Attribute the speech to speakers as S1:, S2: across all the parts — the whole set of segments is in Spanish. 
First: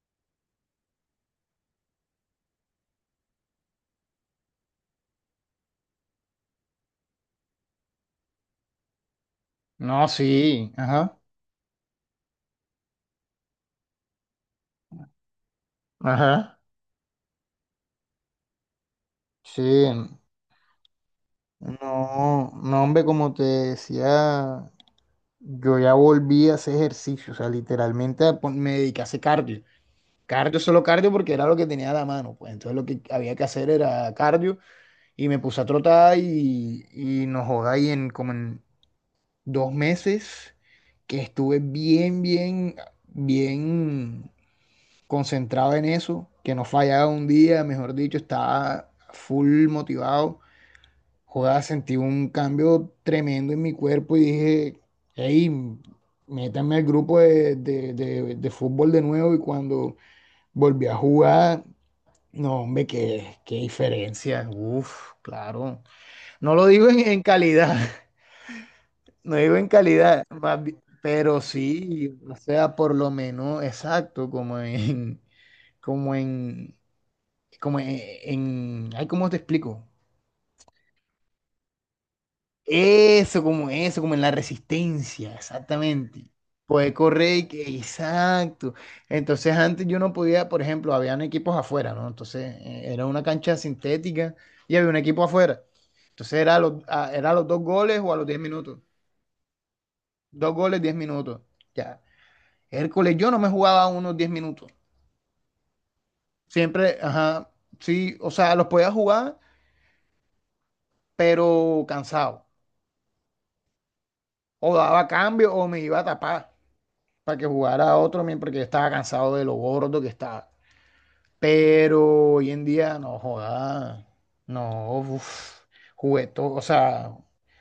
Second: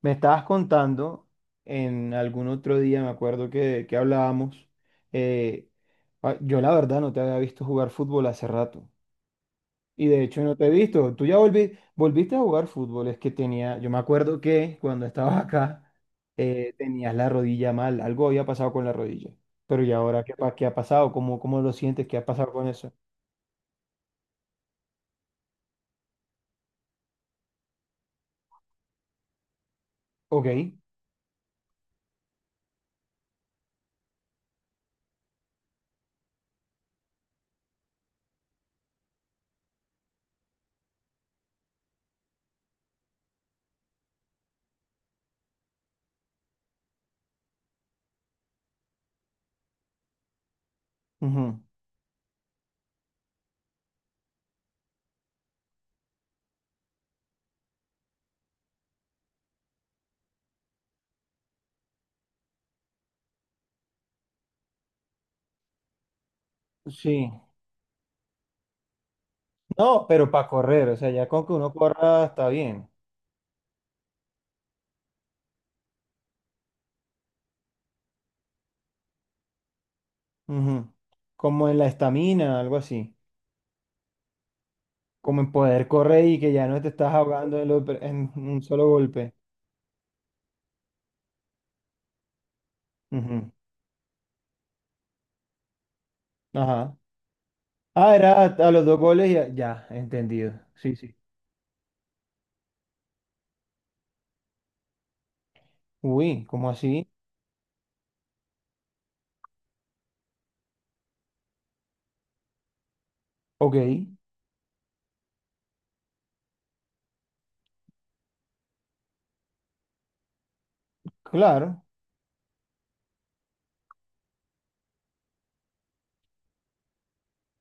S1: Me estabas contando en algún otro día, me acuerdo que hablábamos, eh, yo la verdad no te había visto jugar fútbol hace rato. Y
S2: No,
S1: de hecho no te he
S2: sí,
S1: visto.
S2: ajá,
S1: Tú ya volviste a jugar fútbol. Es que tenía, yo me acuerdo que cuando estabas acá
S2: ajá,
S1: tenías la rodilla mal. Algo había pasado con la rodilla. Pero
S2: sí,
S1: ¿y ahora qué, qué ha pasado? ¿Cómo lo sientes? ¿Qué ha
S2: no,
S1: pasado con
S2: no,
S1: eso?
S2: hombre, como te decía, yo ya volví a hacer ejercicio, o sea, literalmente me dediqué a hacer cardio, cardio,
S1: Ok.
S2: solo cardio porque era lo que tenía a la mano, pues entonces lo que había que hacer era cardio y me puse a trotar y no joda, y en como en 2 meses que estuve bien, bien, bien, concentrado en eso, que no fallaba un día, mejor dicho, estaba full motivado. Joder,
S1: Ujú.
S2: sentí un cambio tremendo en mi cuerpo y dije, hey, métanme al grupo de fútbol de nuevo y cuando volví a jugar, no, hombre, qué diferencia. Uf, claro. No lo digo en
S1: Sí.
S2: calidad, no digo en
S1: No,
S2: calidad,
S1: pero para correr, o sea, ya
S2: pero
S1: con que uno
S2: sí,
S1: corra
S2: o
S1: está
S2: sea,
S1: bien.
S2: por lo menos, exacto, como en, como en, ay, ¿cómo te explico?
S1: Ujú. Como en la estamina, algo así.
S2: Eso, como en la resistencia,
S1: Como en poder correr
S2: exactamente.
S1: y que ya no te
S2: Poeco
S1: estás
S2: Rey,
S1: ahogando en, en un
S2: exacto.
S1: solo golpe.
S2: Entonces antes yo no podía, por ejemplo, habían equipos afuera, ¿no? Entonces era una
S1: Ujú.
S2: cancha sintética y había un equipo afuera. Entonces
S1: Ajá.
S2: era a los 2 goles o
S1: Ah,
S2: a los 10
S1: era a,
S2: minutos.
S1: los dos goles y ya,
S2: Dos
S1: entendido.
S2: goles,
S1: Sí,
S2: 10
S1: sí.
S2: minutos. Ya. Hércules, yo no me jugaba unos 10 minutos.
S1: Uy, ¿cómo
S2: Siempre,
S1: así?
S2: ajá, sí, o sea, los podía jugar, pero cansado.
S1: Ok,
S2: O daba cambio o me iba a tapar. Para que jugara otro, men, porque yo estaba cansado de lo gordo que estaba.
S1: claro.
S2: Pero hoy en día, no joda, no, uf, jugué todo, o sea,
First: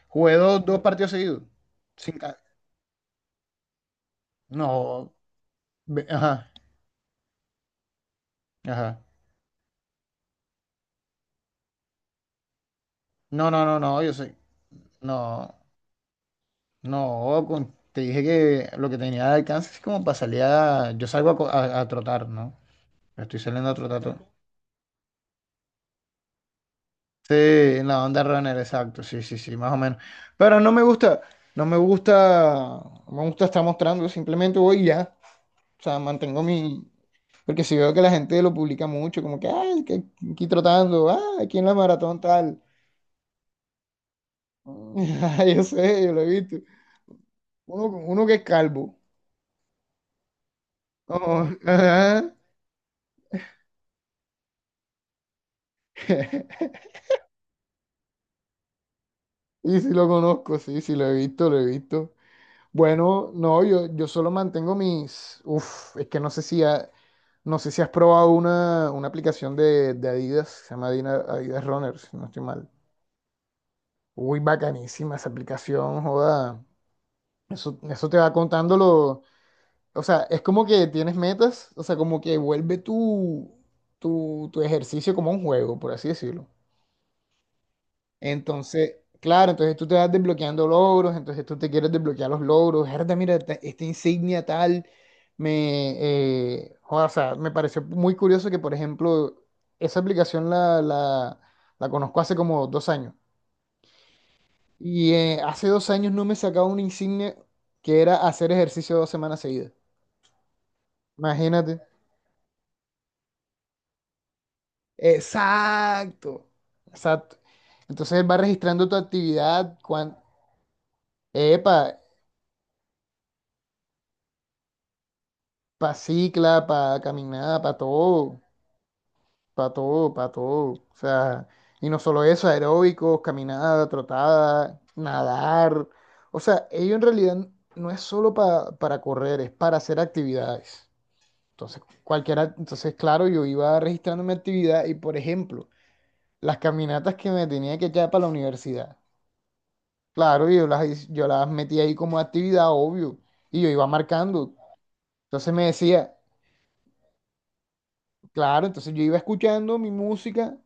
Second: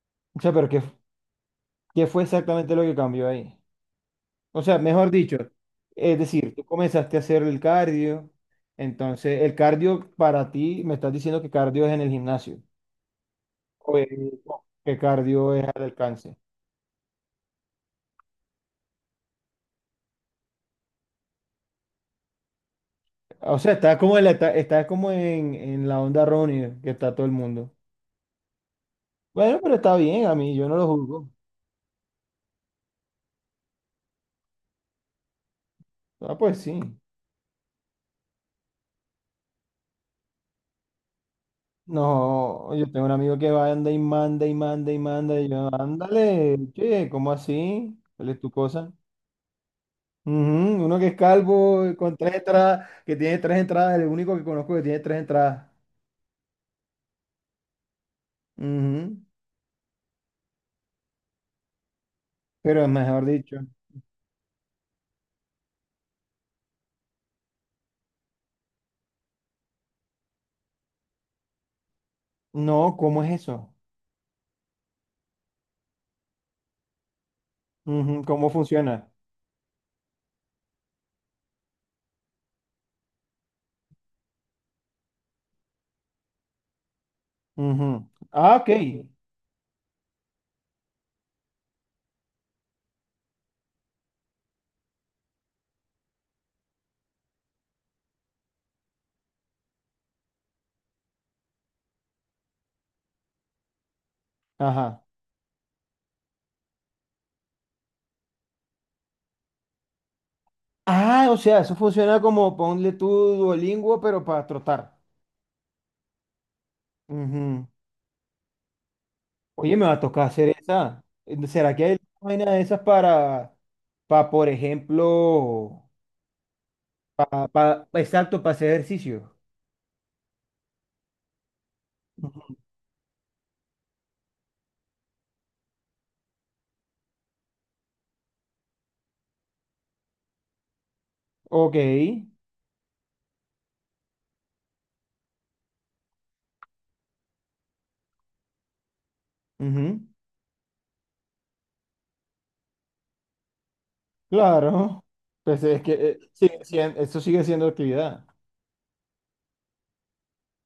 S2: jugué
S1: O sea,
S2: dos,
S1: pero
S2: dos
S1: ¿qué,
S2: partidos seguidos.
S1: qué
S2: Sin
S1: fue
S2: ca-
S1: exactamente lo que cambió ahí? O sea, mejor
S2: no,
S1: dicho, es
S2: ajá,
S1: decir, tú comenzaste a hacer el cardio.
S2: ajá.
S1: Entonces, el cardio para ti, me estás diciendo que cardio es en el gimnasio.
S2: No, no, no,
S1: O
S2: no, yo sé,
S1: el- que
S2: no,
S1: cardio es al alcance.
S2: no, te dije que lo que tenía de alcance es como para salir a, yo salgo a, a trotar, ¿no? Estoy
S1: O
S2: saliendo
S1: sea,
S2: a
S1: está como
S2: trotar.
S1: en la, está, como en la onda errónea que está todo el
S2: Sí,
S1: mundo.
S2: en la onda runner, exacto, sí, sí, sí,
S1: Bueno,
S2: más
S1: pero
S2: o
S1: está
S2: menos.
S1: bien, a mí
S2: Pero
S1: yo
S2: no
S1: no
S2: me
S1: lo
S2: gusta,
S1: juzgo.
S2: no me gusta, no me gusta estar mostrando, simplemente voy y ya. O sea,
S1: Ah,
S2: mantengo
S1: pues sí.
S2: mi. Porque si veo que la gente lo publica mucho, como que, ay, que aquí trotando, ah, aquí en la maratón tal.
S1: No, yo tengo un amigo que va, anda y manda y manda y manda. Y
S2: Ay, yo
S1: yo,
S2: sé, yo lo he visto.
S1: ándale, che, ¿cómo
S2: Uno,
S1: así?
S2: uno
S1: ¿Cuál
S2: que
S1: es
S2: es
S1: tu cosa?
S2: calvo.
S1: Ujú. Uno que es
S2: Oh,
S1: calvo, con
S2: ajá.
S1: tres entradas, que tiene tres entradas, el único que conozco que tiene tres entradas. Ujú.
S2: Y si lo conozco, sí, sí, lo he visto, lo he visto.
S1: Pero es mejor
S2: Bueno,
S1: dicho.
S2: no, yo solo mantengo mis. Uf, es que no sé si, no sé si has probado una aplicación de Adidas, se llama Adidas Runner, si no estoy mal.
S1: No, ¿cómo es eso?
S2: Uy, bacanísima esa aplicación, joda. Eso te
S1: Ujú.
S2: va
S1: ¿Cómo
S2: contando
S1: funciona?
S2: lo. O sea, es como que tienes metas, o sea, como que vuelve tu ejercicio como un juego, por así decirlo.
S1: Ujú. Ah, ok.
S2: Entonces, claro, entonces tú te vas desbloqueando logros, entonces tú te quieres desbloquear los logros. Herda, mira, te- esta insignia tal, me, joda, o sea, me pareció muy curioso que, por ejemplo, esa aplicación la conozco hace como 2 años.
S1: Ajá.
S2: Y hace 2 años no me sacaba una insignia que era hacer ejercicio 2 semanas seguidas.
S1: Ah, o sea, eso
S2: Imagínate.
S1: funciona como ponle tu Duolingo, pero para trotar.
S2: Exacto. Exacto.
S1: Ujú.
S2: Entonces él va registrando tu
S1: Oye,
S2: actividad,
S1: me va a tocar hacer esa. ¿Será
S2: epa,
S1: que hay vaina de esas para, por ejemplo,
S2: para cicla, para caminada, para todo,
S1: exacto, para hacer ejercicio?
S2: para todo, para todo. O sea, y no solo eso,
S1: Ujú.
S2: aeróbicos, caminada, trotada, nadar. O sea, ello en realidad no es solo para correr, es para hacer actividades.
S1: Ok.
S2: Entonces, cualquiera, entonces, claro, yo iba registrando mi actividad y, por ejemplo, las caminatas que me tenía que echar para la universidad.
S1: Ujú.
S2: Claro, yo las metí ahí como actividad, obvio, y yo iba marcando.
S1: Claro.
S2: Entonces
S1: Pues
S2: me
S1: es que
S2: decía,
S1: eso sigue siendo actividad.
S2: claro, entonces yo iba escuchando mi música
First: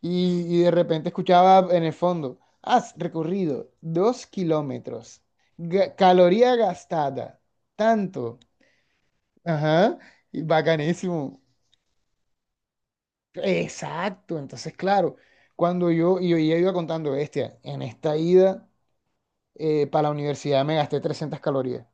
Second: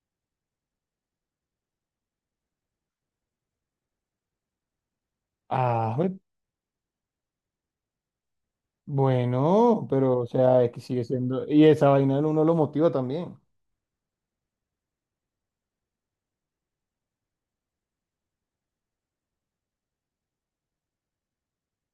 S2: y de repente escuchaba en el fondo, has recorrido 2 kilómetros,
S1: Ah,
S2: caloría gastada, tanto,
S1: bueno,
S2: ajá,
S1: pero o
S2: y
S1: sea, es que sigue
S2: bacanísimo.
S1: siendo. Y esa vaina uno lo motiva también.
S2: Exacto, entonces claro, cuando yo, y yo ya iba contando, bestia, en esta ida para la universidad me gasté 300 calorías,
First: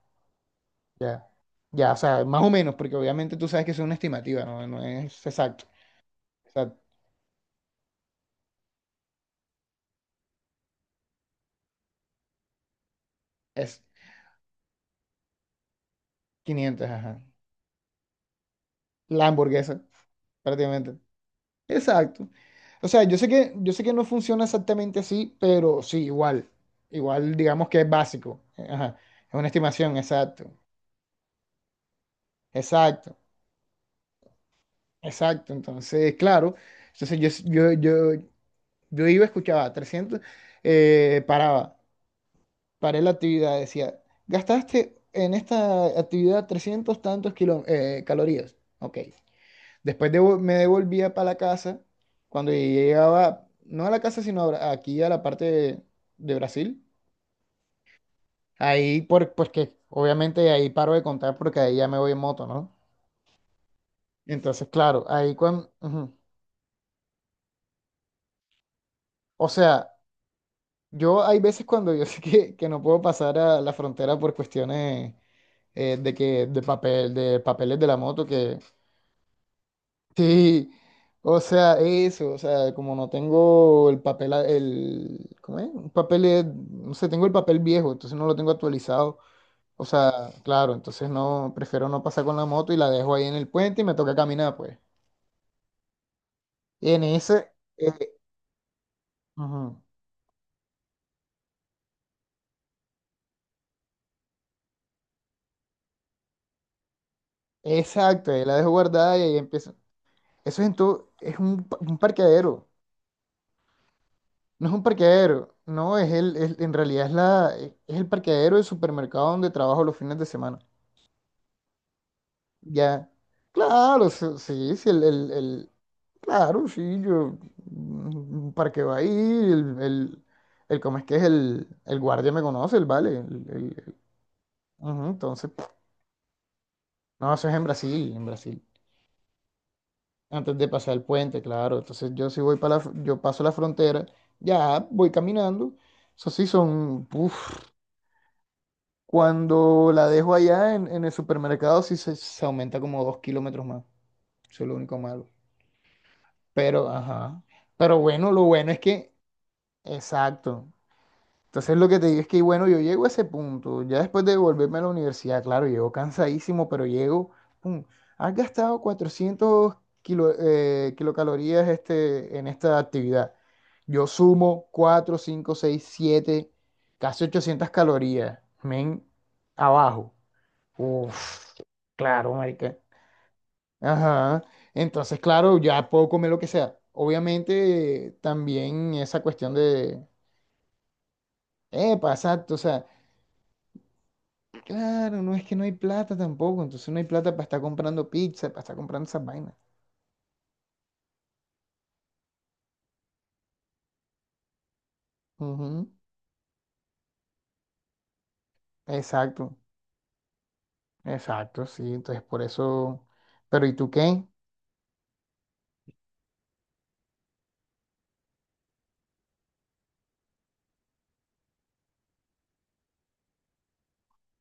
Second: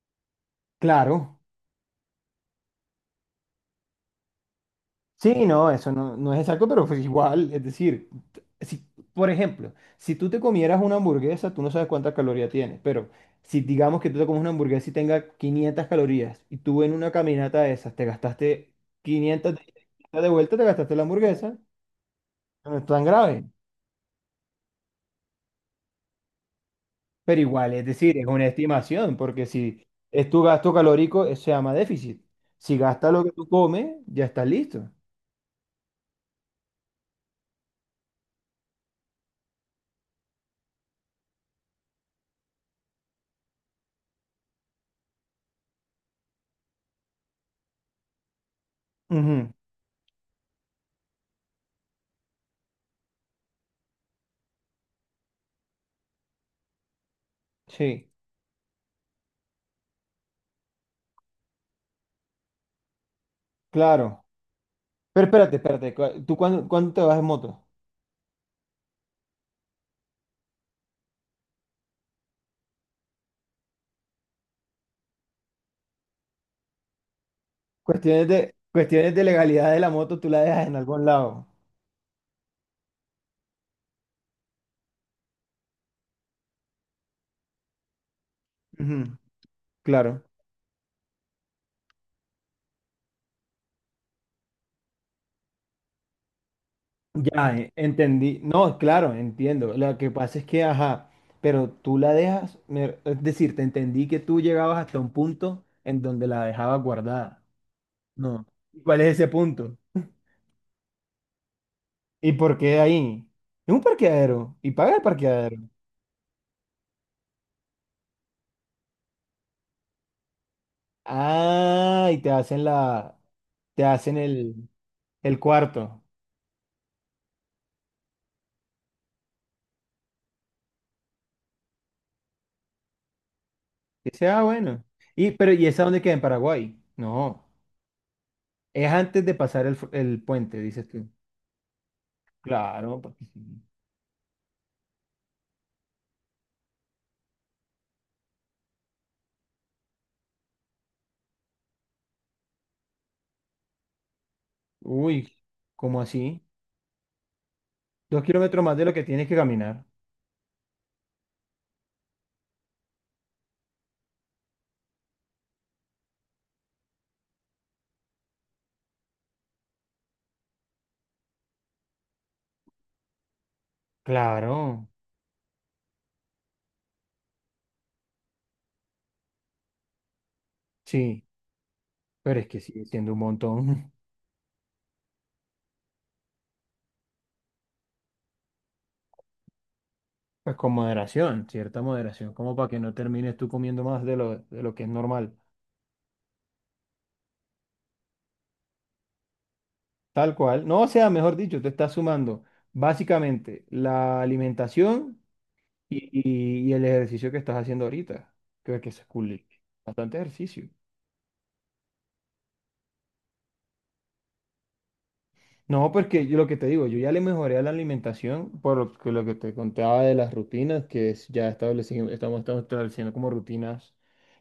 S2: ya,
S1: Claro.
S2: ya, o sea, más o menos, porque obviamente tú sabes que es una estimativa, no, no es
S1: Sí,
S2: exacto,
S1: no, eso no es exacto,
S2: exacto,
S1: pero pues igual, es decir, si, por ejemplo, si tú te comieras una hamburguesa, tú no sabes cuántas calorías tiene, pero si
S2: es
S1: digamos que tú te comes una hamburguesa y tenga 500 calorías y tú
S2: 500,
S1: en una
S2: ajá,
S1: caminata de esas te gastaste
S2: la
S1: 500
S2: hamburguesa,
S1: de vuelta, te gastaste
S2: prácticamente.
S1: la hamburguesa,
S2: Exacto.
S1: no es
S2: O sea,
S1: tan grave,
S2: yo sé que no funciona exactamente así, pero sí, igual. Igual,
S1: pero
S2: digamos
S1: igual,
S2: que
S1: es
S2: es
S1: decir, es
S2: básico.
S1: una
S2: Ajá.
S1: estimación,
S2: Es
S1: porque
S2: una
S1: si
S2: estimación,
S1: es tu
S2: exacto.
S1: gasto calórico, eso se llama déficit. Si gastas
S2: Exacto,
S1: lo que tú comes, ya estás listo.
S2: exacto. Entonces, claro. Entonces, yo iba, escuchaba 300 paraba, paré la actividad, decía, gastaste en esta actividad 300 tantos calorías. Ok.
S1: Ujú.
S2: Después me devolvía para la casa. Cuando llegaba, no a la casa, sino a aquí a la parte de Brasil.
S1: Sí,
S2: Ahí, por, pues que obviamente ahí paro de contar porque ahí ya me voy en moto, ¿no?
S1: claro.
S2: Entonces, claro,
S1: Pero
S2: ahí
S1: espérate,
S2: cuando...
S1: espérate, ¿tú cuándo, te vas en moto?
S2: O sea, yo hay veces cuando yo sé que no puedo pasar a la frontera por cuestiones de que de papel, de papeles de la moto, que
S1: Cuestiones de legalidad de la moto, tú la dejas
S2: sí,
S1: en algún
S2: o
S1: lado.
S2: sea, eso, o sea, como no tengo el papel, el, ¿cómo es? Un papel, no sé, tengo el papel viejo, entonces no lo tengo
S1: Ujú.
S2: actualizado. O
S1: Claro.
S2: sea, claro, entonces no, prefiero no pasar con la moto y la dejo ahí en el puente y me toca caminar, pues. Y en ese,
S1: Ya, entendí. No, claro, entiendo.
S2: ujú,
S1: Lo que pasa es que, ajá, pero tú la dejas, es decir, te entendí que tú llegabas hasta un punto en donde la dejabas guardada.
S2: exacto, ahí
S1: No.
S2: la dejo
S1: ¿Y cuál es
S2: guardada y
S1: ese
S2: ahí empiezo.
S1: punto?
S2: Eso es en todo, es un, un
S1: ¿Y por
S2: parqueadero,
S1: qué ahí? Es un parqueadero
S2: no
S1: y
S2: es un
S1: paga el
S2: parqueadero,
S1: parqueadero.
S2: no, es el, en realidad es la, es el parqueadero del supermercado donde trabajo los fines de semana.
S1: Ah, y
S2: Ya,
S1: te
S2: claro,
S1: hacen
S2: sí,
S1: el,
S2: sí, sí,
S1: el
S2: el-
S1: cuarto.
S2: claro, sí, yo, mm, para que va ahí, el, ¿cómo es que es? El guardia me conoce, el vale, el-
S1: Dice, ah, bueno.
S2: ujú,
S1: Y,
S2: entonces,
S1: pero, ¿y esa dónde queda? ¿En Paraguay?
S2: no,
S1: No.
S2: eso es en Brasil,
S1: Es antes de pasar el
S2: antes
S1: puente,
S2: de
S1: dices
S2: pasar el
S1: tú.
S2: puente, claro, entonces yo sí voy para
S1: Claro,
S2: yo
S1: porque sí.
S2: paso la frontera, ya, voy caminando, eso sí son, uf, cuando la dejo allá en el supermercado, sí se aumenta como 2 kilómetros más, eso es lo único malo.
S1: Uy, ¿cómo así?
S2: Pero, ajá. Pero
S1: Dos
S2: bueno, lo
S1: kilómetros
S2: bueno
S1: más
S2: es
S1: de lo que
S2: que,
S1: tienes que caminar.
S2: exacto. Entonces lo que te digo es que, bueno, yo llego a ese punto, ya después de volverme a la universidad, claro, llego cansadísimo, pero llego, pum, has gastado 400 kilocalorías este, en esta actividad. Yo sumo
S1: Claro,
S2: 4 5 6 7 casi 800 calorías, men, abajo.
S1: sí.
S2: Uf, claro,
S1: Pero es que
S2: marica.
S1: sigue siendo un montón.
S2: Ajá. Entonces, claro, ya puedo comer lo que sea. Obviamente, también esa cuestión de,
S1: Pues con moderación, cierta
S2: epa,
S1: moderación,
S2: exacto,
S1: como
S2: o
S1: para que
S2: sea,
S1: no termines tú comiendo más de lo, que es
S2: claro, no
S1: normal.
S2: es que no hay plata tampoco, entonces no hay plata para estar comprando pizza, para estar comprando esas vainas.
S1: Tal cual. No, o sea, mejor dicho, te estás sumando básicamente la alimentación.
S2: Ujú.
S1: Y el ejercicio que estás haciendo ahorita, creo que es cool.
S2: Exacto,
S1: Bastante ejercicio.
S2: exacto, sí, entonces por eso, pero ¿y tú qué?
S1: No, porque yo lo que te digo, yo ya le mejoré a la alimentación por lo que te contaba de las rutinas, ya establecimos, estamos estableciendo como rutinas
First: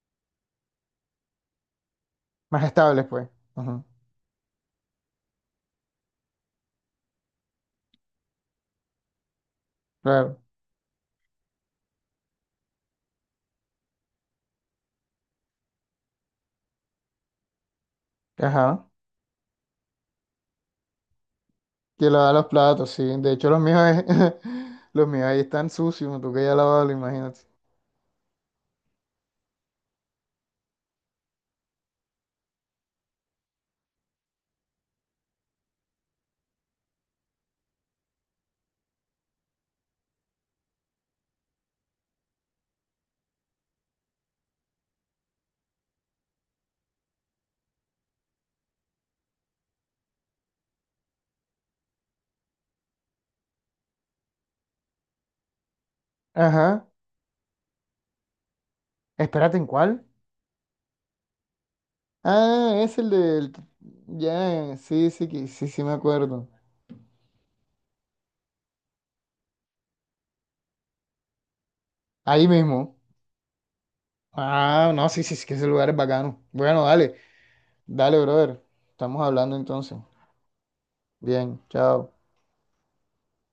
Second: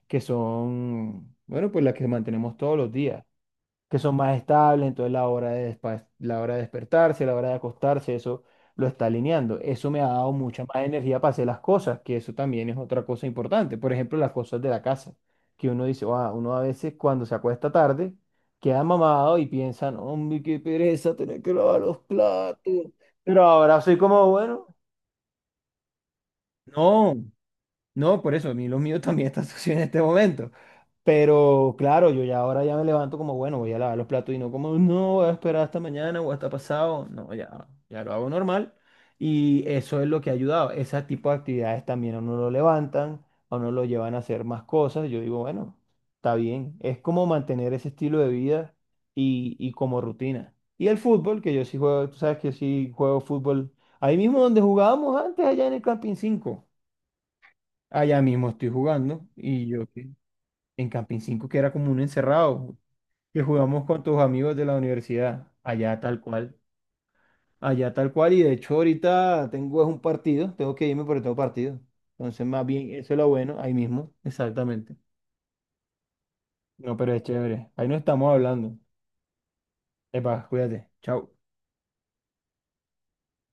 S1: que son, bueno, pues las que mantenemos
S2: Más
S1: todos los
S2: estable,
S1: días.
S2: pues. Ujú.
S1: Que son más estables, entonces la hora de despertarse, la hora de acostarse, eso lo está alineando. Eso me ha dado
S2: Claro,
S1: mucha más energía para hacer las cosas, que eso también es otra cosa importante. Por ejemplo, las cosas de la casa, que uno dice, "Ah, uno a veces cuando se acuesta tarde, queda
S2: ajá.
S1: mamado y piensan, hombre, qué pereza tener que lavar los
S2: Que lava los
S1: platos".
S2: platos, sí, de
S1: Pero
S2: hecho los míos,
S1: ahora soy
S2: es-
S1: como, bueno,
S2: los míos ahí están sucios, tú que ya lavado,
S1: no.
S2: imagínate.
S1: No, por eso, a mí los míos también están sucios en este momento. Pero claro, yo ya ahora ya me levanto como, bueno, voy a lavar los platos y no como, no, voy a esperar hasta mañana o hasta pasado. No, ya, ya lo hago normal. Y eso es lo que ha ayudado. Ese tipo de actividades también a uno lo levantan, a uno lo llevan a hacer más cosas. Yo digo, bueno, está bien. Es como mantener ese estilo de vida y, como rutina. Y el fútbol, que yo sí juego, tú sabes que yo sí juego fútbol. Ahí mismo donde jugábamos antes, allá en el Camping 5.
S2: Ajá.
S1: Allá mismo estoy jugando
S2: Espérate, ¿en
S1: y
S2: cuál?
S1: en Camping 5 que era como un
S2: Ah,
S1: encerrado,
S2: es el
S1: que
S2: del...
S1: jugamos con tus amigos de la
S2: Ya, sí, sí, que-
S1: universidad,
S2: sí, sí, me acuerdo.
S1: allá tal cual y de hecho ahorita tengo es un partido, tengo que irme porque tengo partido. Entonces
S2: Ahí
S1: más bien
S2: mismo.
S1: eso es lo bueno, ahí mismo,
S2: Ah,
S1: exactamente.
S2: no, sí, sí, sí, que ese lugar es bacano. Bueno,
S1: No, pero
S2: dale,
S1: es chévere, ahí no
S2: dale,
S1: estamos
S2: brother.
S1: hablando.
S2: Estamos hablando entonces.
S1: Epa, cuídate, chao.
S2: Bien, chao.